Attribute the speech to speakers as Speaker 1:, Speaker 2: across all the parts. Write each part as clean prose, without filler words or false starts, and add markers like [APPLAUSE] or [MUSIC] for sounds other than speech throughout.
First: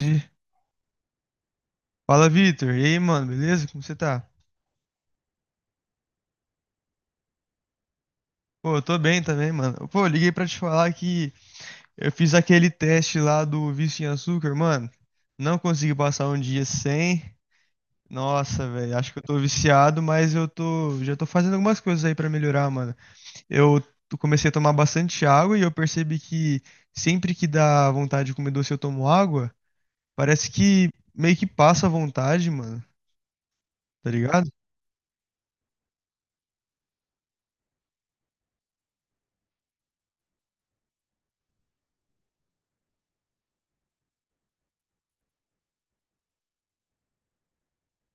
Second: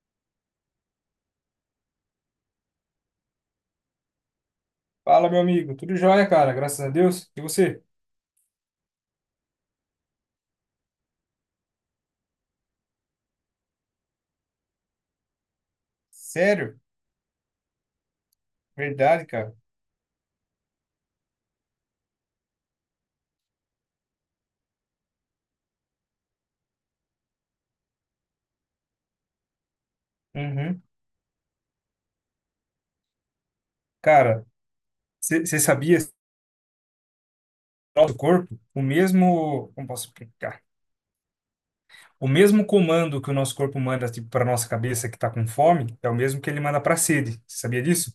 Speaker 1: Entendi. Fala, Vitor. E aí, mano, beleza? Como você tá?
Speaker 2: Fala, meu amigo. Tudo jóia, cara. Graças a Deus. E você?
Speaker 1: Pô, eu tô bem também, mano. Pô, eu liguei pra te falar que eu fiz aquele teste lá do vício em açúcar, mano. Não consegui passar um dia
Speaker 2: Sério?
Speaker 1: sem. Nossa, velho, acho que eu
Speaker 2: Verdade,
Speaker 1: tô
Speaker 2: cara.
Speaker 1: viciado, mas já tô fazendo algumas coisas aí pra melhorar, mano. Comecei a tomar bastante água e eu percebi que sempre que dá vontade de comer doce eu tomo água, parece
Speaker 2: Uhum.
Speaker 1: que meio que passa a vontade, mano. Tá
Speaker 2: Cara,
Speaker 1: ligado?
Speaker 2: você sabia que o nosso corpo, o mesmo, como posso explicar? O mesmo comando que o nosso corpo manda tipo para nossa cabeça que tá com fome, é o mesmo que ele manda para sede. Você sabia disso?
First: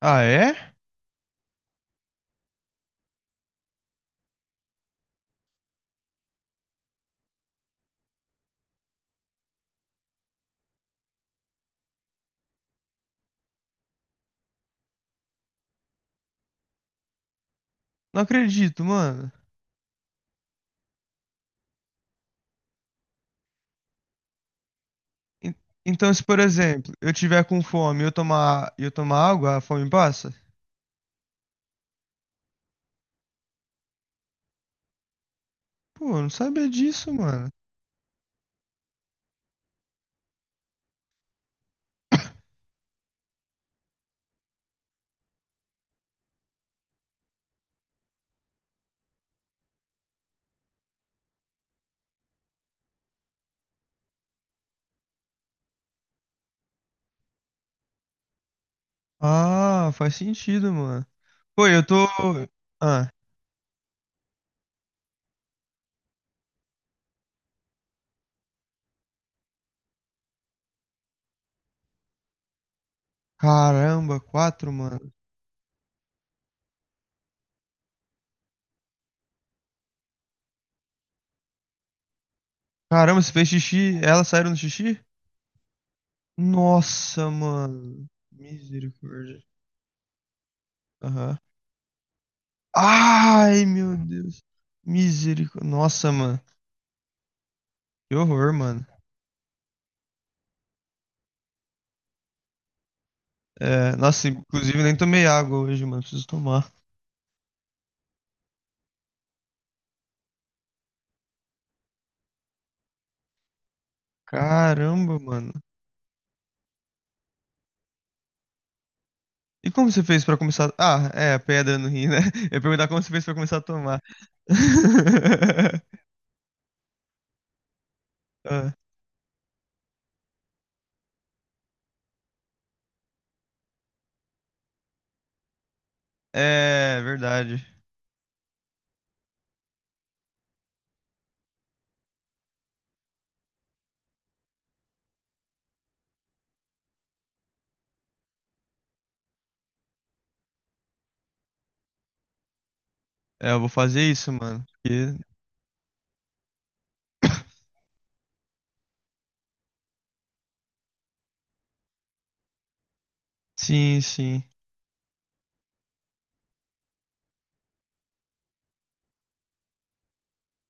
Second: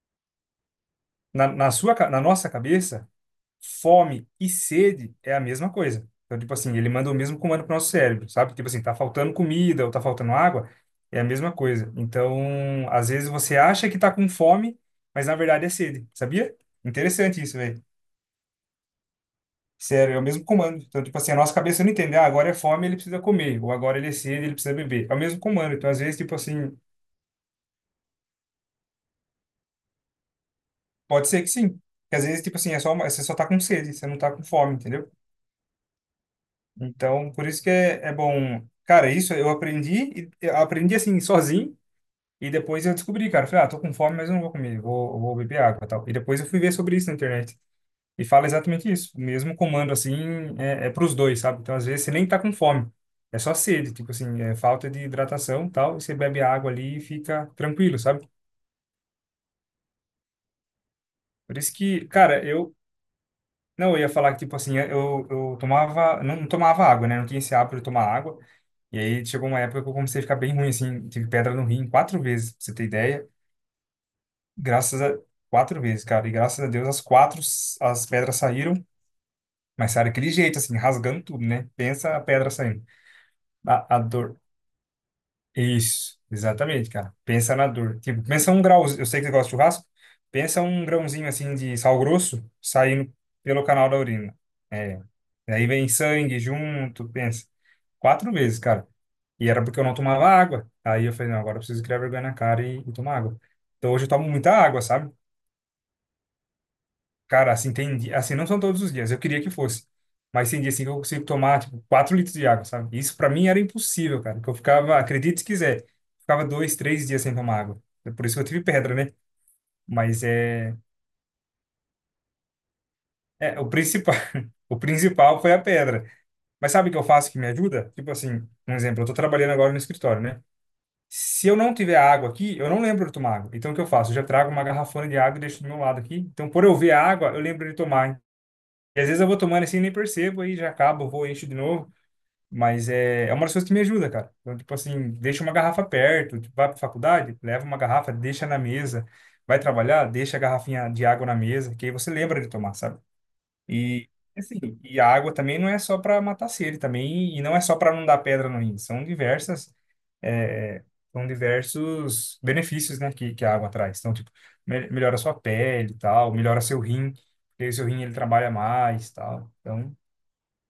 Speaker 1: Ah, é?
Speaker 2: Na nossa cabeça. Fome e sede é a mesma coisa. Então, tipo assim, ele manda o mesmo comando pro nosso cérebro, sabe? Tipo assim, tá faltando comida ou tá faltando água, é a mesma coisa. Então, às vezes você acha que tá com fome, mas na verdade é sede, sabia? Interessante isso, velho.
Speaker 1: Não acredito, mano.
Speaker 2: Sério, é o mesmo comando. Então, tipo assim, a nossa cabeça não entende, ah, agora é fome, ele precisa comer, ou agora ele é sede, ele precisa beber. É o mesmo
Speaker 1: En-
Speaker 2: comando. Então, às
Speaker 1: Então,
Speaker 2: vezes,
Speaker 1: se
Speaker 2: tipo
Speaker 1: por
Speaker 2: assim,
Speaker 1: exemplo, eu tiver com fome e eu tomar água, a fome passa?
Speaker 2: pode ser que sim. Que às vezes, tipo assim, é só, você só tá com sede, você não tá com fome, entendeu?
Speaker 1: Pô, eu não sabia disso,
Speaker 2: Então, por
Speaker 1: mano.
Speaker 2: isso que é bom. Cara, isso eu aprendi, eu aprendi assim, sozinho, e depois eu descobri, cara. Eu falei, ah, tô com fome, mas eu não vou comer, vou beber água e tal. E depois eu fui ver sobre isso na internet. E fala exatamente isso. O mesmo comando, assim, é pros dois, sabe? Então, às vezes, você nem tá com fome. É só sede, tipo assim, é falta de hidratação e tal. E você bebe água ali e fica tranquilo, sabe?
Speaker 1: Ah, faz sentido, mano.
Speaker 2: Por
Speaker 1: Pô,
Speaker 2: isso
Speaker 1: eu tô.
Speaker 2: que, cara, eu.
Speaker 1: Ah,
Speaker 2: Não, eu ia falar que, tipo assim, eu tomava. Não, não tomava água, né? Não tinha esse hábito de tomar água. E aí chegou uma época que eu comecei a ficar bem ruim, assim. Tive pedra no rim quatro vezes, pra você ter ideia.
Speaker 1: caramba, quatro,
Speaker 2: Graças
Speaker 1: mano.
Speaker 2: a... Quatro vezes, cara. E graças a Deus as quatro, as pedras saíram. Mas saíram daquele jeito, assim, rasgando tudo, né? Pensa a pedra saindo.
Speaker 1: Caramba, você fez
Speaker 2: A,
Speaker 1: xixi?
Speaker 2: a
Speaker 1: Elas
Speaker 2: dor,
Speaker 1: saíram no xixi?
Speaker 2: isso, exatamente, cara.
Speaker 1: Nossa,
Speaker 2: Pensa na dor.
Speaker 1: mano.
Speaker 2: Tipo, pensa um grauzinho. Eu sei que você
Speaker 1: Misericórdia.
Speaker 2: gosta de churrasco. Pensa um grãozinho
Speaker 1: Aham.
Speaker 2: assim de sal grosso saindo
Speaker 1: Ai,
Speaker 2: pelo canal
Speaker 1: meu
Speaker 2: da urina.
Speaker 1: Deus.
Speaker 2: É. Aí
Speaker 1: Misericórdia.
Speaker 2: vem
Speaker 1: Nossa,
Speaker 2: sangue
Speaker 1: mano.
Speaker 2: junto, pensa.
Speaker 1: Que
Speaker 2: Quatro
Speaker 1: horror,
Speaker 2: vezes,
Speaker 1: mano.
Speaker 2: cara. E era porque eu não tomava água. Aí eu falei, não, agora eu preciso criar vergonha na cara e tomar água. Então
Speaker 1: É,
Speaker 2: hoje eu
Speaker 1: nossa,
Speaker 2: tomo muita água,
Speaker 1: inclusive nem
Speaker 2: sabe?
Speaker 1: tomei água hoje, mano. Preciso tomar.
Speaker 2: Cara, assim, tem, assim, não são todos os dias, eu queria que fosse. Mas tem dia assim que eu consigo tomar, tipo, 4 litros de água, sabe? Isso pra mim era impossível, cara, porque eu ficava,
Speaker 1: Caramba,
Speaker 2: acredite se
Speaker 1: mano.
Speaker 2: quiser, ficava 2, 3 dias sem tomar água. É por isso que eu tive pedra, né?
Speaker 1: E como você
Speaker 2: Mas
Speaker 1: fez pra começar?
Speaker 2: é,
Speaker 1: Ah, é, a pedra no rim, né? [LAUGHS] Eu ia perguntar como você fez pra começar
Speaker 2: é
Speaker 1: a
Speaker 2: o
Speaker 1: tomar.
Speaker 2: principal, [LAUGHS] o principal foi a
Speaker 1: [LAUGHS]
Speaker 2: pedra. Mas sabe o que eu faço que me ajuda? Tipo assim, um
Speaker 1: Ah,
Speaker 2: exemplo, eu tô trabalhando agora no escritório, né? Se eu não tiver água aqui, eu não lembro de tomar água. Então o que eu faço? Eu já trago uma garrafona de água e deixo do meu lado aqui. Então, por eu ver
Speaker 1: é,
Speaker 2: a água, eu
Speaker 1: verdade.
Speaker 2: lembro de tomar. E às vezes eu vou tomando assim nem percebo, aí já acabo, vou, encho de novo. Mas é uma das coisas que me ajuda, cara. Então, tipo assim, deixa uma garrafa perto, tipo, vai pra faculdade, leva uma garrafa, deixa na mesa. Vai trabalhar, deixa a garrafinha de água na mesa, que aí você lembra de tomar, sabe?
Speaker 1: É, eu vou fazer
Speaker 2: E
Speaker 1: isso, mano.
Speaker 2: assim, e a
Speaker 1: Porque-
Speaker 2: água também não é só para matar sede também, e não é só para não dar pedra no rim, é, são diversos benefícios, né, que a água traz.
Speaker 1: Sim,
Speaker 2: Então, tipo,
Speaker 1: sim.
Speaker 2: melhora a sua pele e tal, melhora seu rim, porque o seu rim ele trabalha mais, e tal. Então,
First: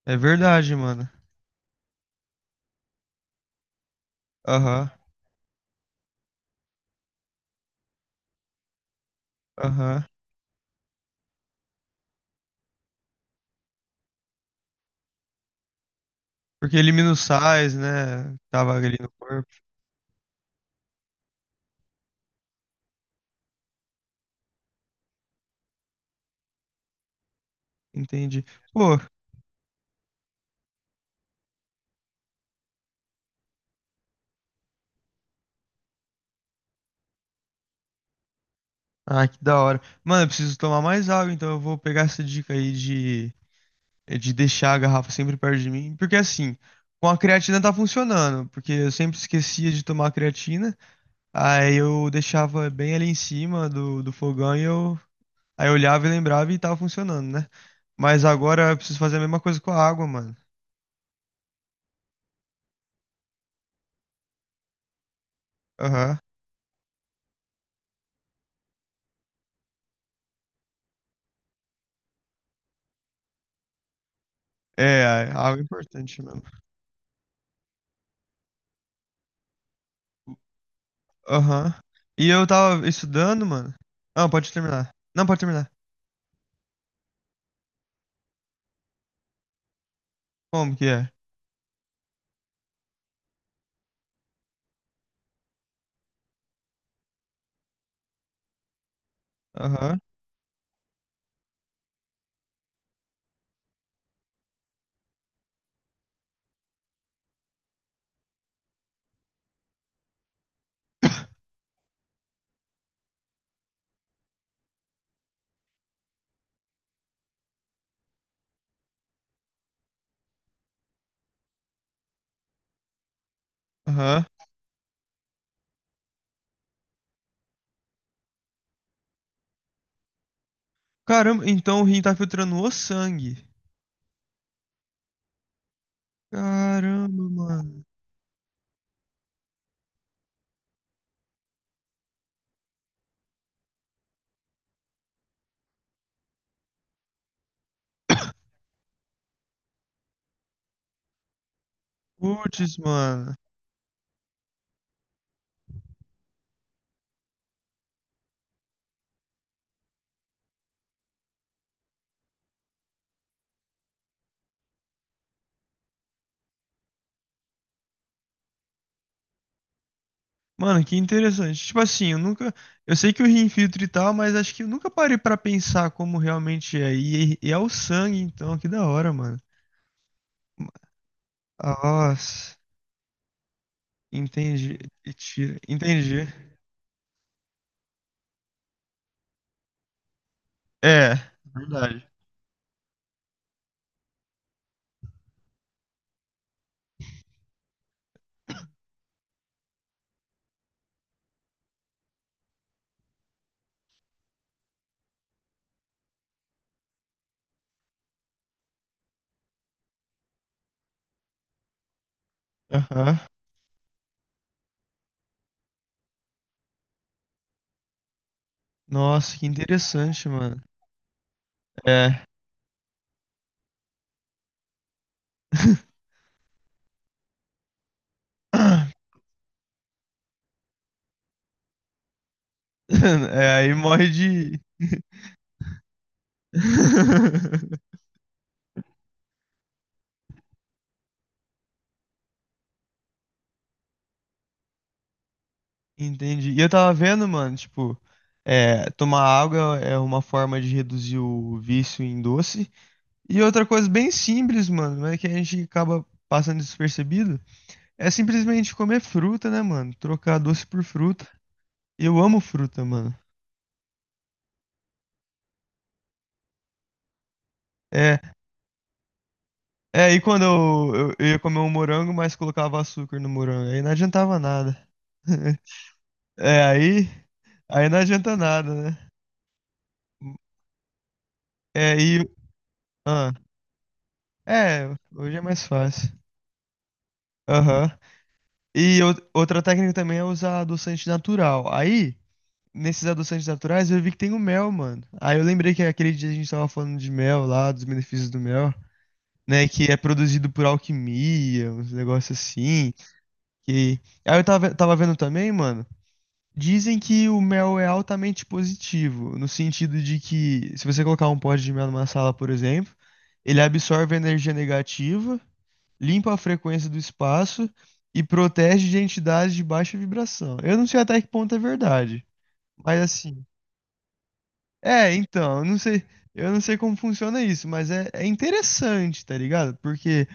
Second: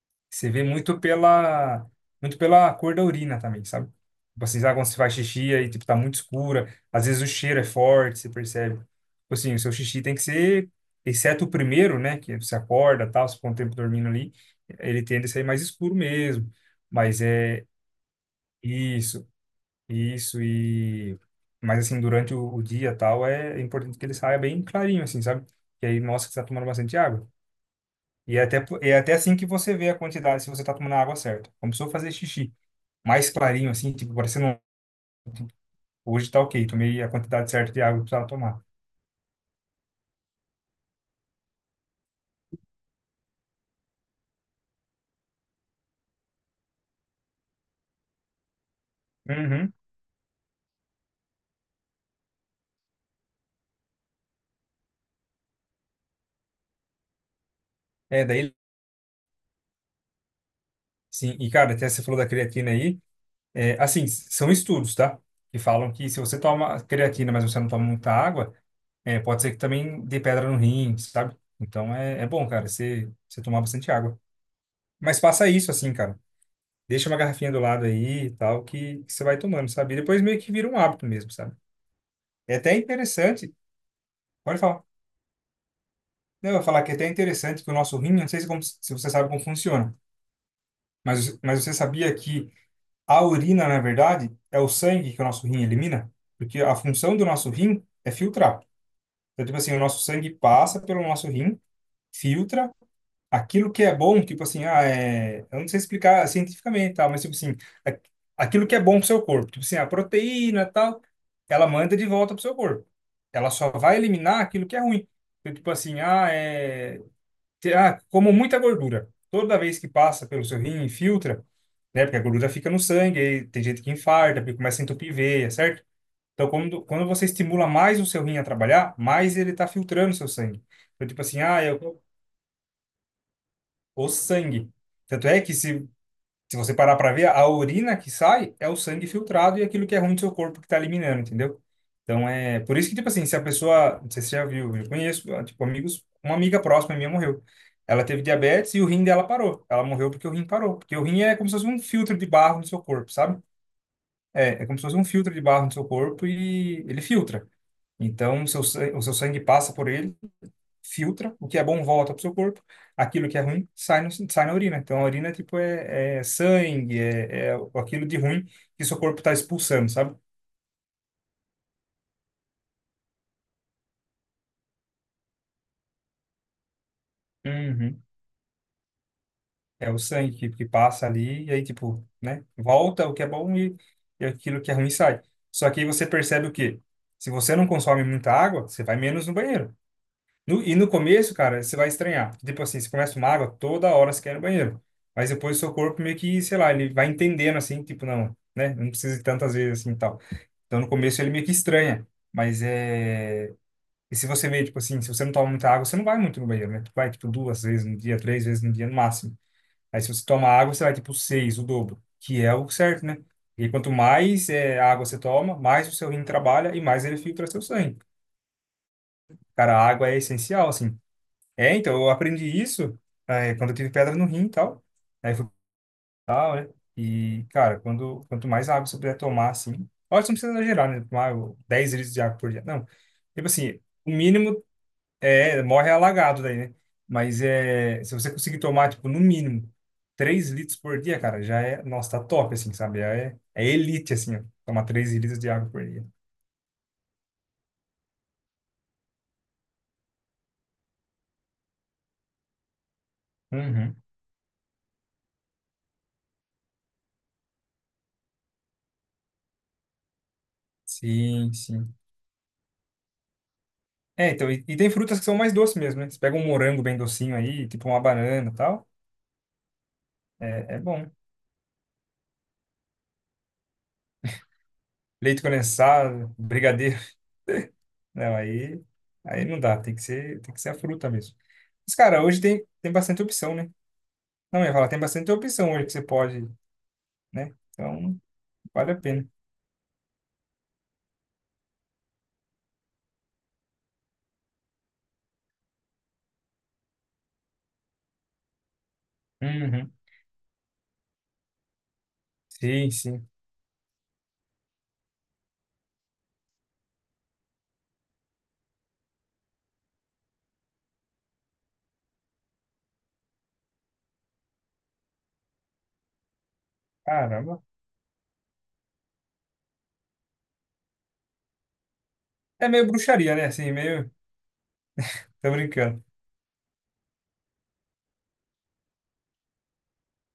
Speaker 1: É
Speaker 2: você vê
Speaker 1: verdade,
Speaker 2: muito
Speaker 1: mano.
Speaker 2: pela, muito pela cor da urina também, sabe? Tipo assim, sabe quando
Speaker 1: Aham,
Speaker 2: você faz xixi aí, tipo, tá muito escura. Às vezes o cheiro é forte, você percebe. Tipo assim, o seu xixi
Speaker 1: aham.
Speaker 2: tem que ser, exceto o primeiro, né? Que você acorda, tal, você ficou um tempo dormindo ali, ele tende a sair mais escuro mesmo.
Speaker 1: Porque elimina os
Speaker 2: Mas é
Speaker 1: sais, né? Tava ali no
Speaker 2: isso,
Speaker 1: corpo.
Speaker 2: isso e... Mas assim, durante o dia, tal, é importante que ele saia bem clarinho, assim, sabe? Que aí mostra que você tá tomando bastante água. E é
Speaker 1: Entendi.
Speaker 2: até, po-
Speaker 1: Pô,
Speaker 2: é até assim que você vê a quantidade, se você tá tomando a água certa. Começou a fazer xixi mais clarinho, assim, tipo, parecendo, hoje tá ok, tomei a quantidade certa de água que precisava tomar.
Speaker 1: ah, que da hora. Mano, eu preciso tomar mais água, então eu vou pegar essa dica aí de deixar a garrafa sempre perto de mim, porque assim, com a creatina tá funcionando, porque eu sempre esquecia
Speaker 2: Uhum.
Speaker 1: de tomar a creatina, aí eu deixava bem ali em cima do fogão e eu, aí eu olhava e lembrava e tava funcionando, né? Mas
Speaker 2: É, daí,
Speaker 1: agora eu preciso fazer a mesma coisa com a água, mano.
Speaker 2: sim. E, cara, até você falou da creatina aí, é, assim, são estudos, tá? Que falam que
Speaker 1: Aham.
Speaker 2: se você toma creatina, mas você não toma muita água, pode ser que também dê pedra no rim, sabe? Então, é bom, cara, você tomar bastante água.
Speaker 1: É,
Speaker 2: Mas
Speaker 1: a
Speaker 2: faça
Speaker 1: água é
Speaker 2: isso, assim, cara.
Speaker 1: importante mesmo.
Speaker 2: Deixa uma garrafinha do lado aí e tal, que você vai tomando, sabe? E depois meio que vira um hábito mesmo, sabe?
Speaker 1: Aham. E eu
Speaker 2: É até
Speaker 1: tava estudando,
Speaker 2: interessante.
Speaker 1: mano. Ah, pode
Speaker 2: Pode falar.
Speaker 1: terminar. Não, pode terminar.
Speaker 2: Não, eu vou falar que é até interessante que o nosso rim, eu não sei se, se você sabe como funciona,
Speaker 1: Como que é?
Speaker 2: mas você sabia que a urina, na verdade, é o sangue que o nosso rim elimina? Porque a função do nosso rim é filtrar. Então, tipo assim, o
Speaker 1: Aham,
Speaker 2: nosso sangue passa pelo nosso rim, filtra aquilo que é bom, tipo assim, ah, é, eu não sei explicar cientificamente, e tal, mas tipo assim, a- aquilo que é bom pro seu corpo, tipo assim, a proteína, e tal, ela manda de volta pro seu corpo. Ela só vai eliminar aquilo que é ruim. Então, tipo assim, ah, como muita gordura. Toda vez que passa pelo seu rim e filtra, né, porque a gordura fica no sangue, aí tem gente que
Speaker 1: aham.
Speaker 2: infarta, porque começa a entupir veia, certo? Então, quando você estimula mais o seu rim a trabalhar, mais ele está filtrando o seu sangue. Então, tipo assim,
Speaker 1: Caramba,
Speaker 2: ah, eu
Speaker 1: então o rim tá filtrando o sangue.
Speaker 2: o sangue. Tanto é que se você parar para
Speaker 1: Caramba,
Speaker 2: ver, a
Speaker 1: mano.
Speaker 2: urina que sai é o sangue filtrado e aquilo que é ruim do seu corpo que está eliminando, entendeu? Então é por isso que, tipo assim, se a pessoa, não sei se você já viu, eu conheço, ah, tipo, amigos, uma amiga próxima minha morreu. Ela teve diabetes e o rim dela parou. Ela morreu porque o rim parou. Porque o rim é como se fosse um filtro de barro no
Speaker 1: Putz,
Speaker 2: seu corpo,
Speaker 1: mano.
Speaker 2: sabe? É como se fosse um filtro de barro no seu corpo e ele filtra. Então, o seu sangue passa por ele, filtra, o que é bom volta para o seu corpo, aquilo que é ruim sai, no, sai na urina. Então a urina tipo é sangue, é aquilo de ruim que seu corpo está expulsando, sabe?
Speaker 1: Mano, que interessante. Tipo assim, eu nunca. Eu sei que o rim filtra e tal, mas acho que eu nunca parei pra pensar como realmente é. E é o
Speaker 2: Uhum.
Speaker 1: sangue, então, que da hora, mano.
Speaker 2: É o sangue que passa ali e aí tipo, né?
Speaker 1: Nossa,
Speaker 2: Volta o que é bom e aquilo que é
Speaker 1: entendi.
Speaker 2: ruim
Speaker 1: E
Speaker 2: sai.
Speaker 1: tira.
Speaker 2: Só que aí você
Speaker 1: Entendi.
Speaker 2: percebe o quê? Se você não consome muita água, você vai menos no banheiro. E no
Speaker 1: É,
Speaker 2: começo, cara, você vai
Speaker 1: verdade.
Speaker 2: estranhar. Tipo assim, você começa uma água, toda hora você quer ir no banheiro. Mas depois o seu corpo meio que, sei lá, ele vai entendendo assim, tipo, não, né? Não precisa ir tantas vezes assim e tal. Então no começo ele meio que estranha. Mas é. E se você vê, tipo assim, se você não toma muita água, você não vai muito no banheiro, né? Tu vai, tipo, duas vezes no dia, três vezes no dia no máximo. Aí se você toma água, você vai, tipo, seis, o dobro, que é o certo, né?
Speaker 1: Aham.
Speaker 2: E quanto mais água você toma, mais o seu rim trabalha e mais ele filtra seu sangue.
Speaker 1: Nossa, que
Speaker 2: Cara, a água é
Speaker 1: interessante, mano.
Speaker 2: essencial, assim. É, então, eu
Speaker 1: É.
Speaker 2: aprendi isso quando eu tive pedra no rim e tal. Aí eu fui pra
Speaker 1: [LAUGHS]
Speaker 2: tal, né? E, cara, quanto mais água você puder tomar, assim... Óbvio, você não precisa exagerar, né? Tomar o 10 litros de água por dia. Não. Tipo
Speaker 1: É, aí
Speaker 2: assim,
Speaker 1: morre
Speaker 2: o
Speaker 1: de.
Speaker 2: mínimo é... Morre alagado daí, né? Mas
Speaker 1: [LAUGHS]
Speaker 2: é... Se você conseguir tomar, tipo, no mínimo 3 litros por dia, cara, já é... Nossa, tá top, assim, sabe? É elite, assim, ó. Tomar 3 litros de água por dia.
Speaker 1: Entendi. E eu tava vendo, mano, tipo, é, tomar água é uma forma de reduzir o vício em doce. E outra coisa
Speaker 2: Uhum.
Speaker 1: bem simples, mano, mas que a gente acaba passando despercebido, é simplesmente comer fruta, né, mano? Trocar doce por fruta.
Speaker 2: Sim, sim.
Speaker 1: Eu amo fruta, mano.
Speaker 2: É, então, e tem frutas que são mais doces mesmo, né? Você pega um morango bem docinho aí, tipo uma
Speaker 1: É,
Speaker 2: banana e tal,
Speaker 1: é, e quando
Speaker 2: é
Speaker 1: eu,
Speaker 2: bom.
Speaker 1: eu, eu ia comer um morango, mas colocava açúcar no morango, aí não adiantava nada.
Speaker 2: Leite
Speaker 1: [LAUGHS]
Speaker 2: condensado,
Speaker 1: É,
Speaker 2: brigadeiro,
Speaker 1: aí não
Speaker 2: [LAUGHS] não,
Speaker 1: adianta nada,
Speaker 2: aí,
Speaker 1: né?
Speaker 2: aí não dá, tem que ser a fruta mesmo. Mas,
Speaker 1: É,
Speaker 2: cara,
Speaker 1: e,
Speaker 2: hoje tem bastante
Speaker 1: ah,
Speaker 2: opção, né? Não, eu ia falar,
Speaker 1: é,
Speaker 2: tem bastante
Speaker 1: hoje é mais
Speaker 2: opção hoje que você
Speaker 1: fácil.
Speaker 2: pode, né?
Speaker 1: Aham.
Speaker 2: Então, vale a
Speaker 1: E
Speaker 2: pena.
Speaker 1: outra técnica também é usar adoçante natural. Aí, nesses adoçantes naturais, eu vi que tem o mel, mano. Aí eu lembrei que aquele dia a gente tava falando de mel lá, dos benefícios do mel, né? Que
Speaker 2: Uhum.
Speaker 1: é produzido por alquimia, uns negócios
Speaker 2: Sim,
Speaker 1: assim.
Speaker 2: sim.
Speaker 1: Que... Aí eu tava vendo também, mano. Dizem que o mel é altamente positivo, no sentido de que se você colocar um pote de mel numa sala, por exemplo, ele absorve a energia negativa, limpa a frequência do
Speaker 2: Caramba.
Speaker 1: espaço e protege de entidades de baixa vibração. Eu não sei até que ponto é verdade,
Speaker 2: É meio
Speaker 1: mas
Speaker 2: bruxaria,
Speaker 1: assim,
Speaker 2: né? Assim, meio...
Speaker 1: é,
Speaker 2: Tô
Speaker 1: então, eu não
Speaker 2: brincando.
Speaker 1: sei, eu não sei como funciona isso, mas é interessante, tá ligado? Porque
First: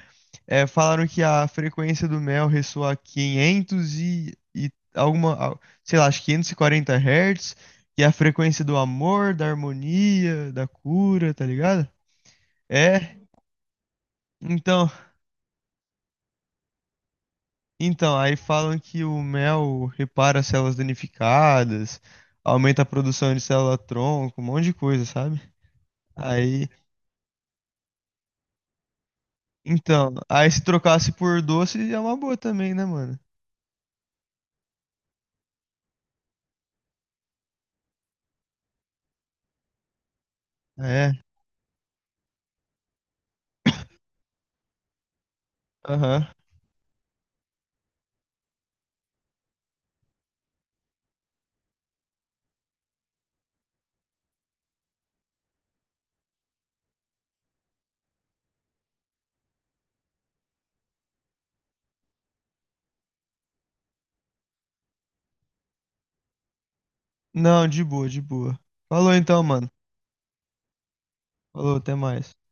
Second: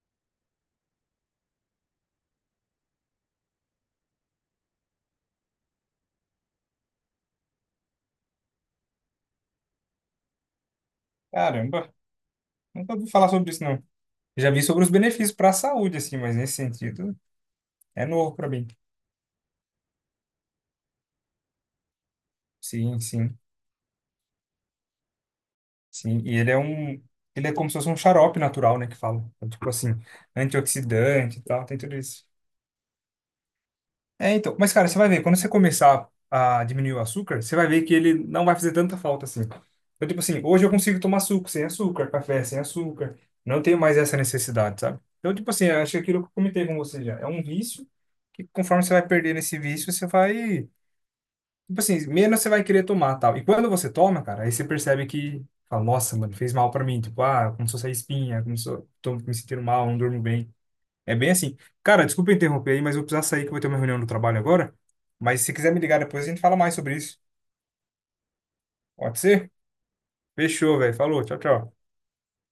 Speaker 1: falaram que a frequência do mel ressoa a 500 e alguma, sei lá, acho que 540 Hz, que é a frequência do amor, da harmonia, da cura, tá ligado?
Speaker 2: Caramba, nunca ouvi
Speaker 1: É,
Speaker 2: falar sobre isso, não. Já vi sobre
Speaker 1: então,
Speaker 2: os benefícios para a saúde, assim, mas nesse sentido é
Speaker 1: Então, aí
Speaker 2: novo para mim.
Speaker 1: falam que o mel repara as células danificadas, aumenta a
Speaker 2: Sim,
Speaker 1: produção
Speaker 2: sim.
Speaker 1: de célula-tronco, um monte de coisa, sabe?
Speaker 2: Sim, e ele é
Speaker 1: Aí,
Speaker 2: um. Ele é como se fosse um xarope natural, né? Que falam. Então, tipo assim,
Speaker 1: então, aí se trocasse
Speaker 2: antioxidante
Speaker 1: por
Speaker 2: e tal, tem
Speaker 1: doce
Speaker 2: tudo
Speaker 1: é uma
Speaker 2: isso.
Speaker 1: boa também, né, mano?
Speaker 2: É, então. Mas, cara, você vai ver, quando você começar a diminuir o açúcar, você vai ver que ele não vai fazer tanta falta assim. Então, tipo assim, hoje eu consigo
Speaker 1: É,
Speaker 2: tomar suco sem açúcar, café sem açúcar. Não tenho mais essa necessidade, sabe? Então, tipo assim, eu acho que é aquilo
Speaker 1: aham.
Speaker 2: que eu comentei com você já é um vício que conforme você vai perdendo esse vício, você vai tipo assim, menos você vai querer tomar, tal. E quando você toma, cara, aí você percebe que, fala, nossa, mano, fez mal pra mim. Tipo, ah, começou a sair espinha, começou, tô me sentindo mal, não durmo bem. É bem assim. Cara, desculpa interromper aí, mas eu vou precisar sair que eu vou ter uma reunião no trabalho agora. Mas se quiser me ligar depois, a gente fala mais sobre isso.
Speaker 1: Não, de boa, de boa. Falou
Speaker 2: Pode
Speaker 1: então,
Speaker 2: ser?
Speaker 1: mano.
Speaker 2: Fechou, velho. Falou, tchau, tchau.
Speaker 1: Falou, até mais.